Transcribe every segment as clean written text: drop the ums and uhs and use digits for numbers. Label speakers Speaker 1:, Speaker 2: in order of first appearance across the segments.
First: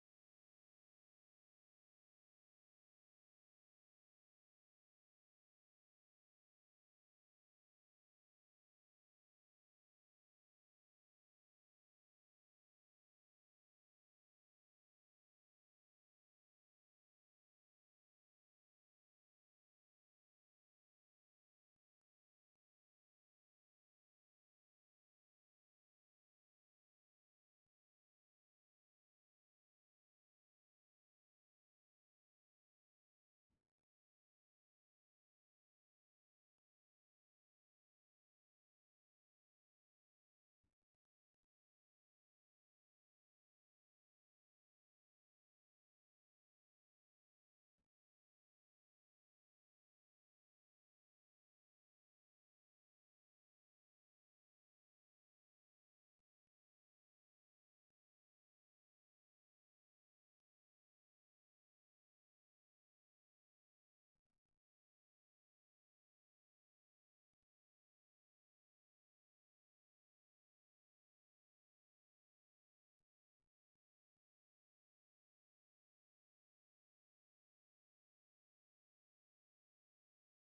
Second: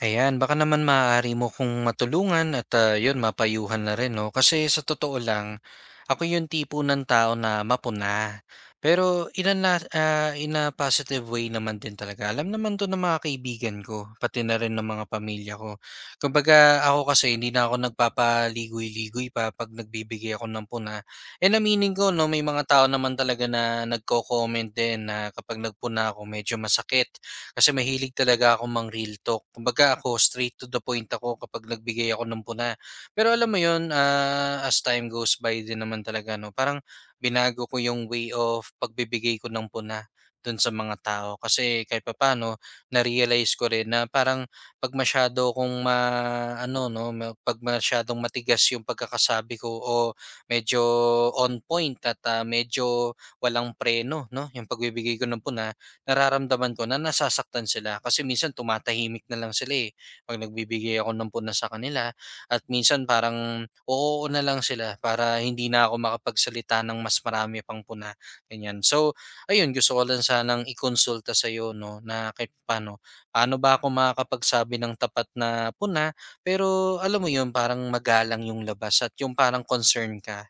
Speaker 1: Ayan, baka naman maaari mo kung matulungan at mapayuhan na rin, no? Kasi sa totoo lang, ako yung tipo ng tao na mapuna. Pero in a positive way naman din talaga. Alam naman to ng mga kaibigan ko, pati na rin ng mga pamilya ko. Kumbaga ako kasi hindi na ako nagpapaligoy-ligoy pa pag nagbibigay ako ng puna. And aminin ko, no, may mga tao naman talaga na nagko-comment din na kapag nagpuna ako medyo masakit kasi mahilig talaga ako mang-real talk. Kumbaga ako, straight to the point ako kapag nagbigay ako ng puna. Pero alam mo yun, as time goes by din naman talaga, no? Parang binago ko yung way of pagbibigay ko ng puna dun sa mga tao. Kasi kahit papaano, na-realize ko rin na parang pag masyado kong ma, ano, no, ma- pag masyadong matigas yung pagkakasabi ko o medyo on point at medyo walang preno, no, yung pagbibigay ko ng puna, nararamdaman ko na nasasaktan sila kasi minsan tumatahimik na lang sila eh. 'Pag nagbibigay ako ng puna sa kanila at minsan parang oo na lang sila para hindi na ako makapagsalita ng mas marami pang puna, ganyan. So, ayun gusto ko lang sanang ikonsulta sa sa'yo 'no na kahit paano, paano ba ako makakapagsabi ng tapat na puna pero alam mo yun parang magalang yung labas at yung parang concern ka.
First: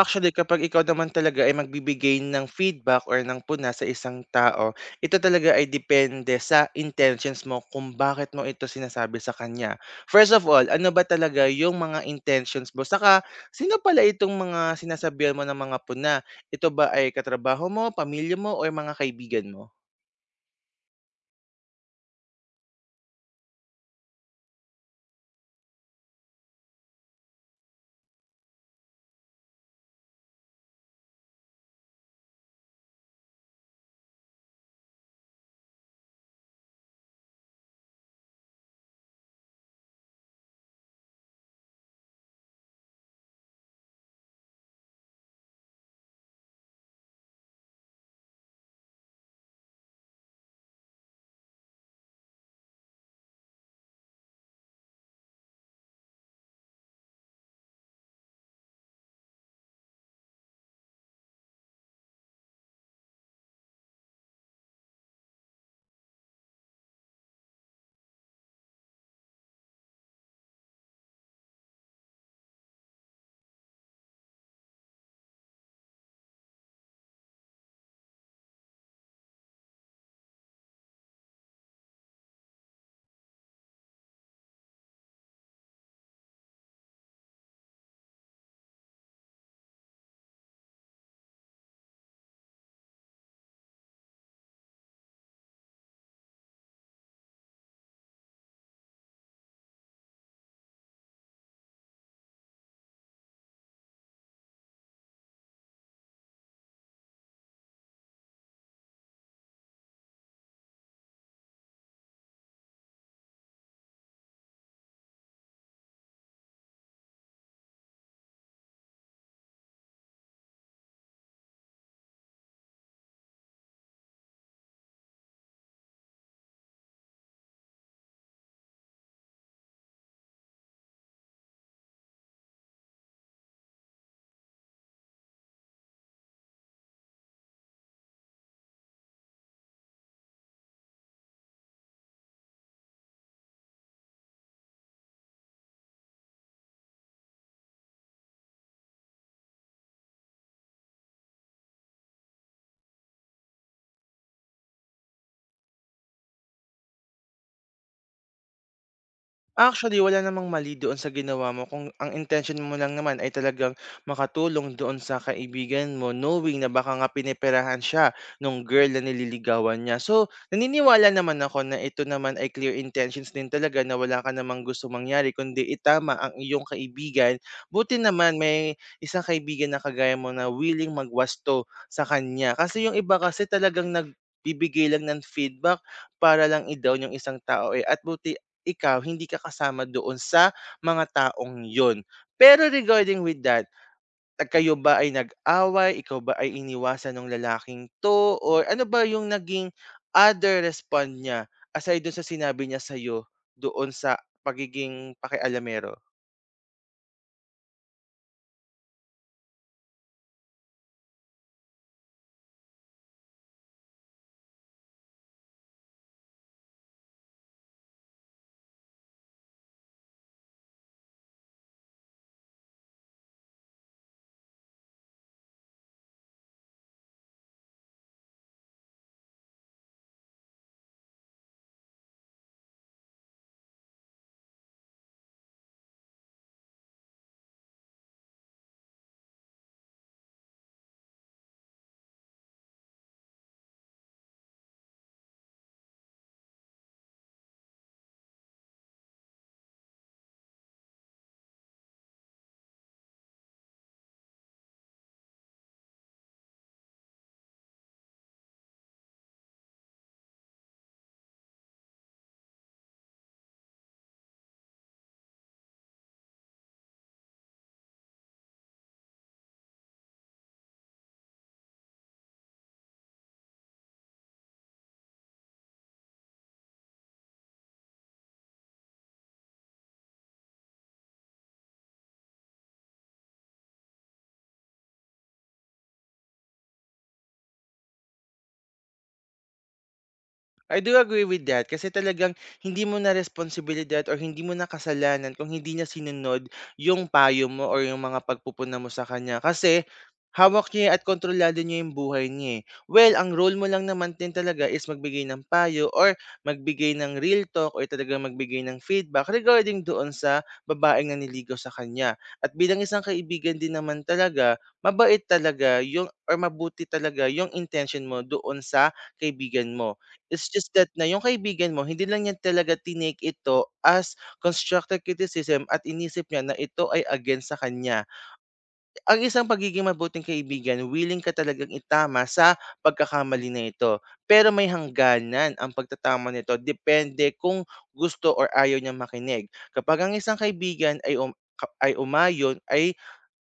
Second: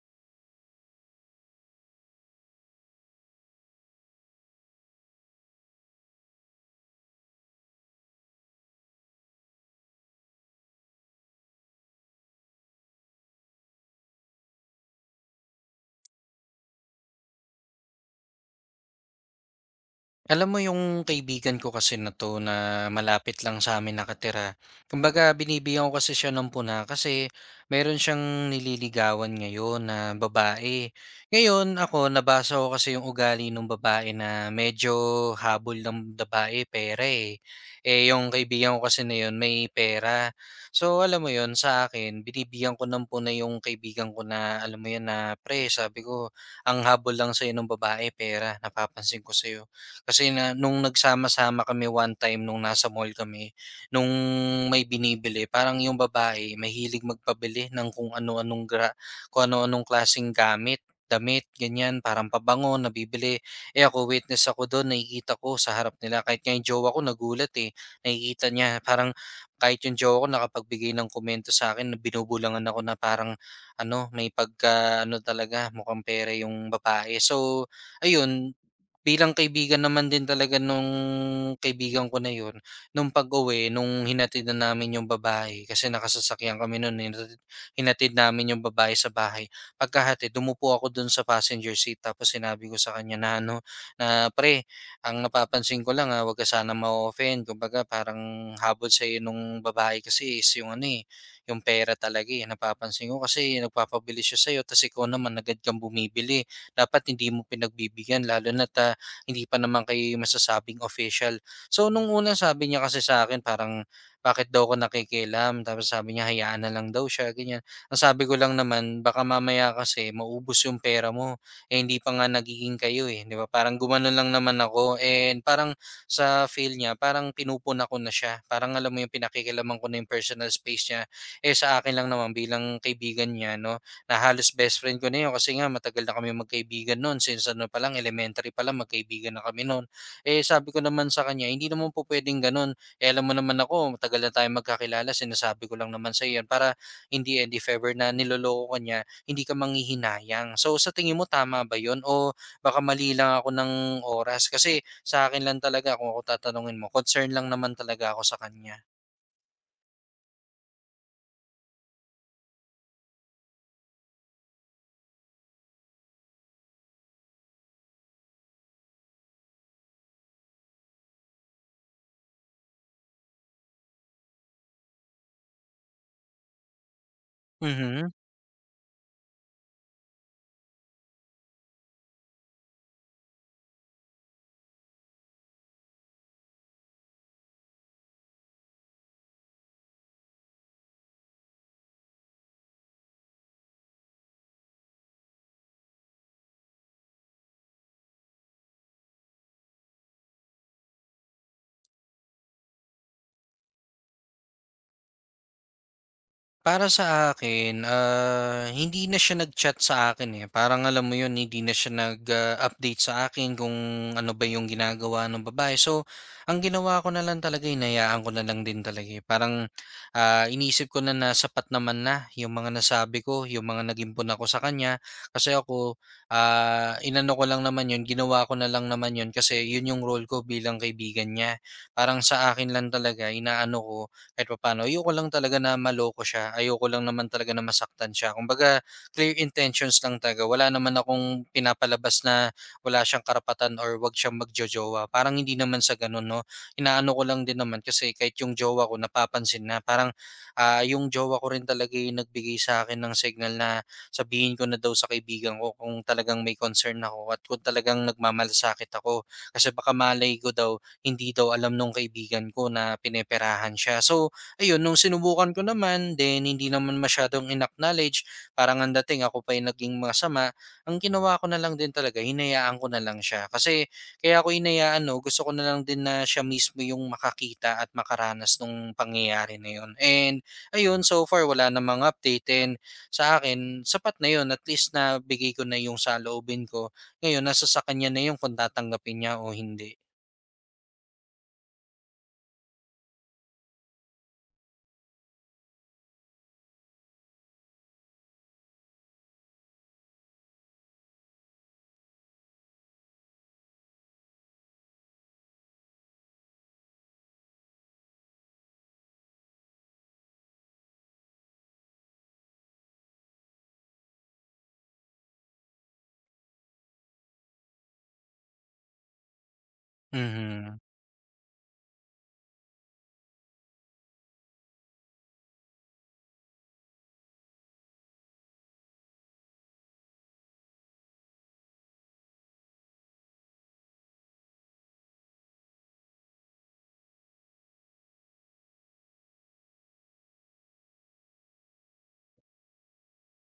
Speaker 2: Actually, kapag ikaw naman talaga ay magbibigay ng feedback or ng puna sa isang tao, ito talaga ay depende sa intentions mo kung bakit mo ito sinasabi sa kanya. First of all, ano ba talaga yung mga intentions mo? Saka, sino pala itong mga sinasabihan mo ng mga puna? Ito ba ay katrabaho mo, pamilya mo, o mga kaibigan mo?
Speaker 1: Alam mo yung kaibigan ko kasi na 'to na malapit lang sa amin nakatira, kumbaga binibigyan ko kasi siya ng puna kasi meron siyang nililigawan ngayon na babae. Ngayon ako nabasa ko kasi yung ugali nung babae na medyo habol ng babae pera, eh. Eh, yung kaibigan ko kasi na yun may pera. So, alam mo yun sa akin binibigyan ko ng puna yung kaibigan ko na alam mo yun na, "Pre sabi ko ang habol lang sa nung babae pera, napapansin ko sa'yo." Kasi na nung nagsama-sama kami one time nung nasa mall kami, nung may binibili parang yung babae mahilig magpabili ng kung ano-anong klaseng gamit, damit, ganyan, parang pabango nabibili. Eh, ako witness ako dun nakikita ko sa harap nila kahit nga yung jowa ko nagulat, eh, nakikita niya parang kahit yung jowa ko nakapagbigay ng komento sa akin na binubulangan ako na parang ano, may pagka-ano talaga mukhang pera yung babae. So ayun, bilang kaibigan naman din talaga nung kaibigan ko na yun, nung pag-uwi nung hinatid na namin yung babae kasi nakasasakyan kami nun, eh, hinatid hinatid namin yung babae sa bahay. Pagkahatid dumupo ako dun sa passenger seat tapos sinabi ko sa kanya na ano, na, "Pre, ang napapansin ko lang, 'wag ka sanang ma-o-offend kumbaga parang habol sa'yo nung babae kasi is yung ano, eh, yung pera talaga, eh. Napapansin ko kasi nagpapabili siya sa'yo ta's ikaw naman agad kang bumibili. Dapat hindi mo pinagbibigyan lalo na hindi pa naman kayo masasabing official. So nung una sabi niya kasi sa akin parang bakit daw ako nakikialam tapos sabi niya hayaan na lang daw siya ganyan. Ang sabi ko lang naman baka mamaya kasi maubos yung pera mo eh hindi pa nga nagiging kayo eh, 'di ba? Parang gumanon lang naman ako and parang sa feel niya parang pinupuna ko na siya. Parang alam mo yung pinakikialaman ko na yung personal space niya eh sa akin lang naman bilang kaibigan niya no na halos best friend ko na 'yun kasi nga matagal na kami magkaibigan noon since ano pa lang elementary pa lang magkaibigan na kami noon. Eh, sabi ko naman sa kanya, "Hindi naman po pwedeng gano'n, eh, alam mo naman ako matagal na tayong magkakilala sinasabi ko lang naman sa'yo 'yan para hindi the end if ever na niloloko ka niya, hindi ka manghihinayang." So, sa tingin mo tama ba 'yun o baka mali lang ako ng oras? Kasi sa akin lang talaga kung ako tatanungin mo concern lang naman talaga ako sa kanya.
Speaker 2: Actually, wala namang mali doon sa ginawa mo kung ang intention mo lang naman ay talagang makatulong doon sa kaibigan mo knowing na baka nga piniperahan siya nung girl na nililigawan niya. So, naniniwala naman ako na ito naman ay clear intentions din talaga na wala ka namang gusto mangyari kundi itama ang iyong kaibigan. Buti
Speaker 1: Mhm.
Speaker 2: naman may isang kaibigan na kagaya mo na willing magwasto sa kanya. Kasi yung iba kasi talagang nagbibigay lang ng feedback para lang i-down yung isang tao, eh. At buti ikaw hindi ka kasama doon sa mga taong yon. Pero regarding with that, kayo ba ay nag-away, ikaw ba ay iniwasan ng lalaking 'to, or ano ba yung naging other respond niya aside dun sa sinabi niya sa'yo doon sa pagiging pakialamero?
Speaker 1: Para sa akin, hindi na siya nag-chat sa akin eh. Parang alam mo yun, hindi na siya nag-update sa akin kung ano ba yung ginagawa ng babae. So, ang ginawa ko na lang talaga, inayaan ko na lang din talaga. Eh. Parang inisip ko na na sapat naman na yung mga nasabi ko, yung mga nag-impon ako sa kanya. Kasi ako, inano ko lang naman yun, ginawa ko na lang naman yun kasi yun yung role ko bilang kaibigan niya. Parang sa akin lang talaga, inaano ko, kahit papaano ayoko lang talaga na maloko siya, ayoko lang naman talaga na masaktan siya. Kumbaga clear intentions lang talaga, wala naman akong pinapalabas na wala siyang karapatan or wag siyang magjojowa. Parang hindi naman sa ganun, no? Inaano ko lang din naman kasi kahit yung jowa ko napapansin na parang yung jowa ko rin talaga yung nagbigay sa akin ng signal na sabihin ko na daw sa kaibigan ko kung talagang may concern ako at kung talagang nagmamalasakit ako kasi baka malay ko daw hindi daw alam nung kaibigan ko na pineperahan siya. So, ayun, nung sinubukan ko naman, then hindi naman masyadong in-acknowledge, parang ang dating ako pa yung naging masama, ang ginawa ko na lang din talaga, hinayaan ko na lang siya. Kasi kaya ako hinayaan, no, gusto ko na lang din na siya mismo yung makakita at makaranas nung pangyayari na yun. And ayun, so far wala namang update and sa akin, sapat na yun, at least na bigay ko na yung saloobin ko. Ngayon, nasa sa kanya na yung kung tatanggapin niya o hindi.
Speaker 2: I do agree with that kasi talagang hindi mo na responsibilidad or hindi mo na kasalanan kung hindi niya sinunod yung payo mo or yung mga pagpupuna mo sa kanya kasi hawak niya at kontrolado niya yung buhay niya, eh. Well, ang role mo lang naman din talaga is magbigay ng payo or magbigay ng real talk or talaga magbigay ng feedback regarding doon sa babaeng na niligaw sa kanya. At bilang isang kaibigan din naman talaga, mabait talaga yung or mabuti talaga yung intention mo doon sa kaibigan mo. It's just
Speaker 1: Mhm.
Speaker 2: that na yung kaibigan mo hindi lang niya talaga tinake ito as constructive criticism at inisip niya na ito ay against sa kanya. Ang isang pagiging mabuting kaibigan, willing ka talagang itama sa pagkakamali na ito. Pero may hangganan ang pagtatama nito, depende kung gusto or ayaw niyang makinig. Kapag ang isang kaibigan ay um ka ay umayon, ay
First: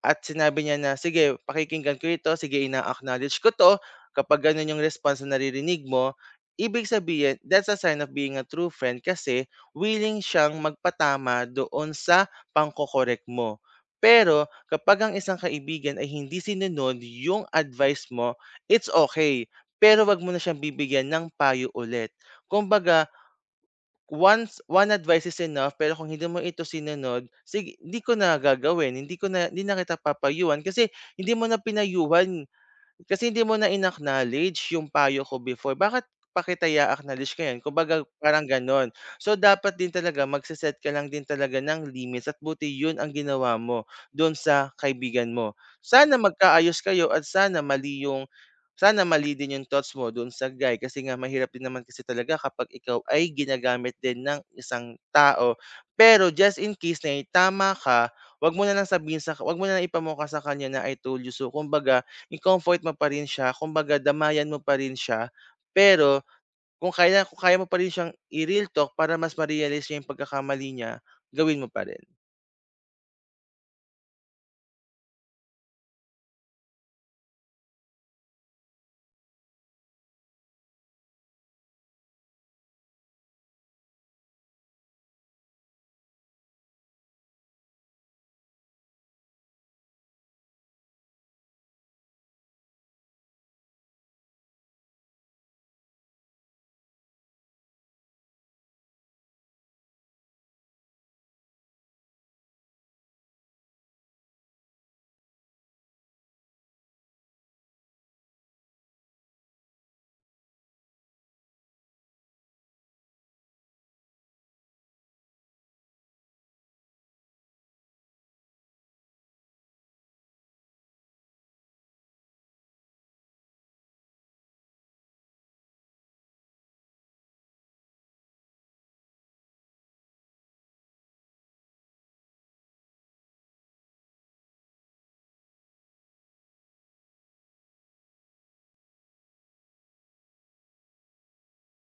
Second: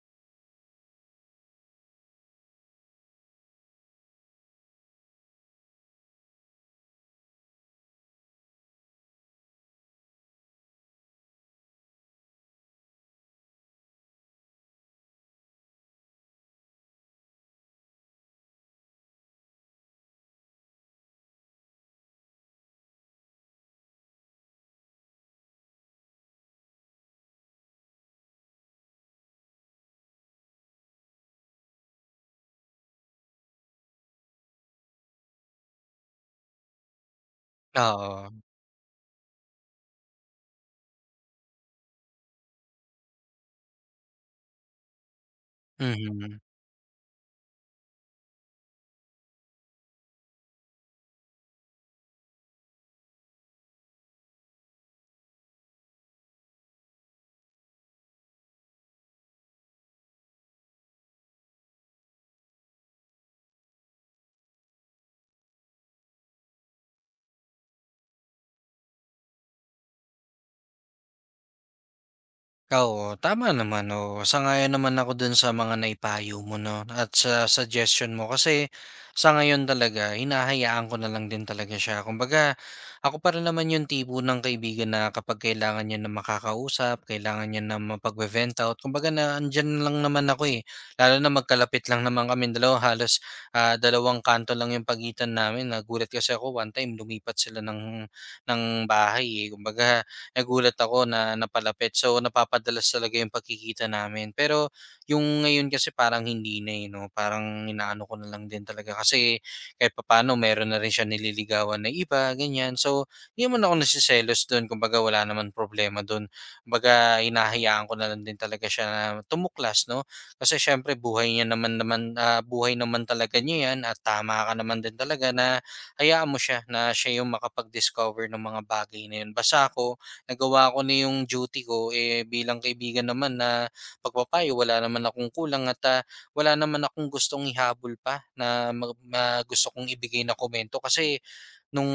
Speaker 2: at sinabi niya na, "Sige, pakikinggan ko ito, sige ina-acknowledge ko 'to." Kapag gano'n yung response na naririnig mo, ibig sabihin that's a sign of being a true friend kasi willing siyang magpatama doon sa pangkokorek mo. Pero kapag ang isang kaibigan ay hindi sinunod yung advice mo, it's okay, pero 'wag mo na siyang bibigyan ng payo ulit. Kumbaga, once one advice is enough pero kung hindi mo ito sinunod, sige hindi ko na gagawin, hindi na kita papayuhan kasi hindi mo na pinayuhan, kasi hindi mo na in-acknowledge yung payo ko before, bakit pa kita i-a-acknowledge ngayon? Kumbaga
Speaker 1: Oo.
Speaker 2: parang gano'n. So, dapat din talaga magse-set ka lang din talaga ng limits, at buti 'yun ang ginawa mo do'n sa kaibigan mo. Sana
Speaker 1: Mhm.
Speaker 2: magkaayos kayo at sana mali din yung thoughts mo do'n sa guy kasi nga mahirap din naman kasi talaga kapag ikaw ay ginagamit din ng isang tao. Pero just in case na tama ka, 'wag mo na lang ipamukha sa kanya na, "I told you so." Kumbaga, i-comfort mo pa rin siya, kumbaga damayan mo pa rin siya, pero kung kaya mo pa rin siyang i-real talk para mas ma-realize niya yung pagkakamali niya, gawin mo pa rin.
Speaker 1: Oo, tama naman, oo. Sangayon naman ako dun sa mga naipayo mo 'no, at sa suggestion mo. Kasi sa ngayon talaga hinahayaan ko na lang din talaga siya. Kumbaga ako para naman yung tipo ng kaibigan na kapag kailangan niya na makakausap, kailangan niya na mapagbe-vent out, kumbaga na andiyan lang naman ako, eh. Lalo na magkalapit lang naman kami dalawa, halos, dalawang kanto lang yung pagitan namin. Nagulat kasi ako one time lumipat sila ng bahay, eh. Kumbaga nagulat ako na napalapit. So, napapadalas talaga yung pagkikita namin. Pero yung ngayon kasi parang hindi na eh, no? Parang inaano ko na lang din talaga. Kasi kahit papano, meron na rin siya nililigawan na iba, ganyan. So, hindi naman ako nasiselos doon. Kumbaga, wala naman problema doon. Kumbaga, hinahayaan ko na lang din talaga siya na tumuklas, no? Kasi syempre buhay niya naman naman buhay naman talaga niya 'yan at tama ka naman din talaga na hayaan mo siya na siya yung makapag-discover ng mga bagay na yun. Basta ako nagawa ko na yung duty ko, eh, bilang kaibigan naman na pagpapayo wala naman akong kulang at, wala naman akong gustong ihabol pa na mag ma gusto kong ibigay na komento kasi nung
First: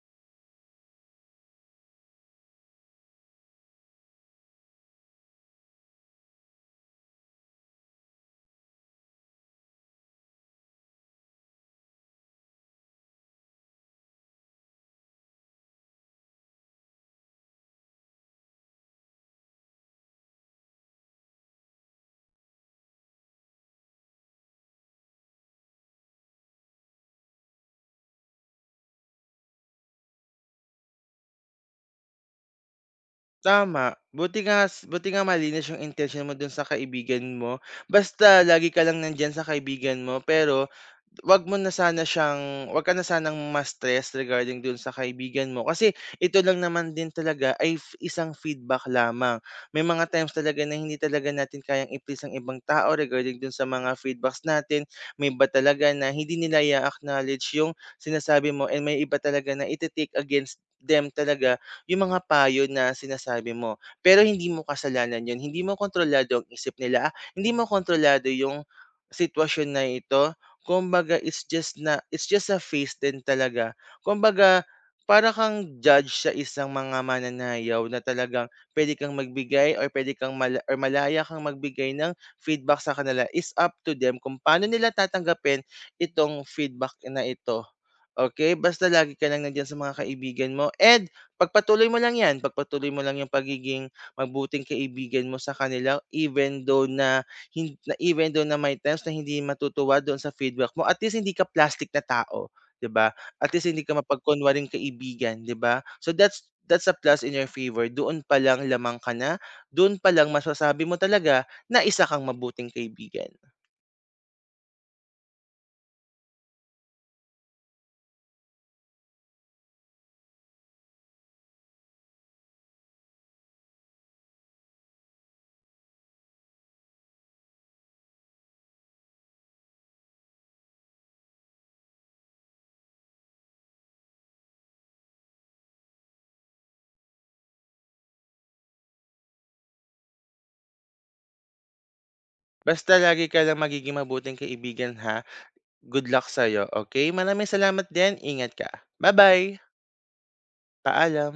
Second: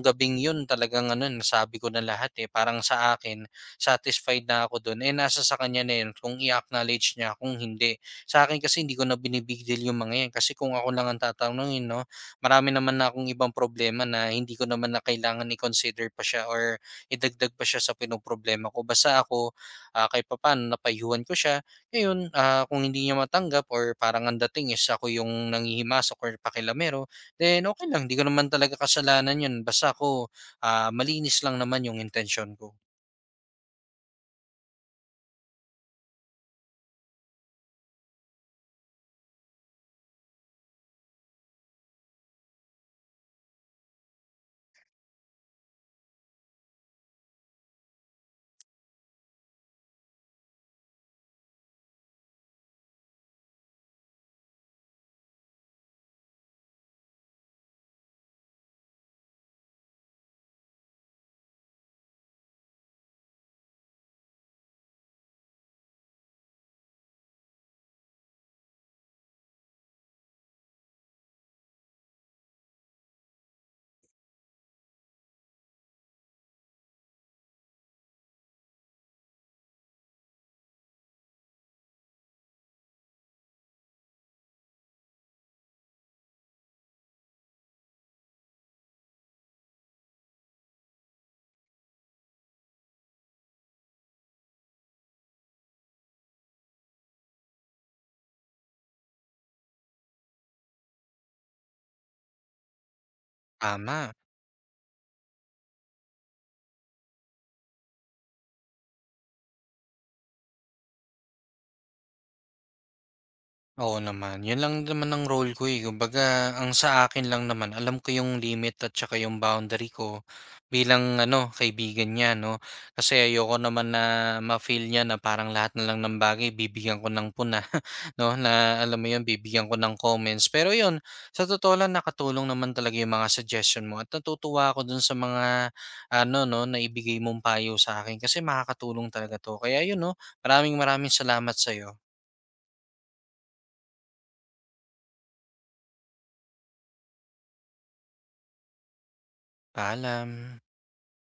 Speaker 1: gabing yun talagang ano, nasabi ko na lahat, eh. Parang sa akin, satisfied na ako dun, eh, nasa sa kanya na yun kung i-acknowledge niya, kung hindi. Sa akin kasi hindi ko na bini deal yung mga yan kasi kung ako lang ang tatanungin 'no, marami naman na akong ibang problema na hindi ko naman na kailangan i-consider pa siya or idagdag pa siya sa pinoproblema ko. Basta ako, kahit papaano napayuhan ko siya. Ngayon, kung hindi niya matanggap or parang ang dating is ako yung nanghihimasok or pakialamero, then okay lang, 'di ko naman talaga kasalanan 'yun basta ako, malinis lang naman 'yung intention ko.
Speaker 2: Tama, buti nga malinis yung intention mo dun sa kaibigan mo, basta lagi ka lang nandiyan sa kaibigan mo. Pero 'wag ka na sanang ma-stress regarding dun sa kaibigan mo kasi ito lang naman din talaga ay isang feedback lamang. May mga times talaga na hindi talaga natin kayang i-please ang ibang tao regarding dun sa mga feedbacks natin. May iba talaga na hindi nila i-a-acknowledge yung sinasabi mo and may iba talaga na ite-take against them talaga yung mga payo na sinasabi mo. Pero hindi mo kasalanan 'yun, hindi mo kontrolado ang isip nila, hindi mo kontrolado yung sitwasyon na ito. Kumbaga it's just a face din talaga. Kumbaga, para kang judge sa isang mga mananayaw na talagang puwede kang magbigay or puwede kang mala or malaya kang magbigay ng feedback sa kanila. Is up to them kung paano nila tatanggapin itong feedback na ito. Okay, basta lagi ka lang nandiyan sa mga kaibigan mo, and pagpatuloy mo lang 'yan, pagpatuloy mo lang 'yung pagiging mabuting kaibigan mo sa kanila even though na Hin na even though na may times na hindi matutuwa doon sa feedback mo, at least hindi ka plastic na tao, 'di ba? At least hindi ka
Speaker 1: Tama.
Speaker 2: mapagkunwaring kaibigan, 'di ba? So that's a plus in your favor, doon pa lang masasabi mo talaga na isa kang mabuting kaibigan.
Speaker 1: Oo naman, 'yun lang naman ang role ko, eh, kumbaga ang sa akin lang naman alam ko 'yung limit at saka 'yung boundary ko bilang ano, kaibigan niya 'no. Kasi ayoko naman na ma-feel niya na parang lahat na lang ng bagay bibigyan ko ng puna. 'No, na alam mo 'yun, bibigyan ko ng comments. Pero 'yun, sa totoo lang nakatulong naman talaga 'yung mga suggestion mo at natutuwa ako dun sa mga ano 'no, na ibigay mong payo sa akin kasi makakatulong talaga 'to. Kaya 'yun 'no, maraming maraming salamat sa'yo.
Speaker 2: Basta lagi ka lang magiging mabuting kaibigan, ha, good luck sa'yo, okay. Maraming salamat din, ingat ka. Bye bye
Speaker 1: Paalam.
Speaker 2: paalam.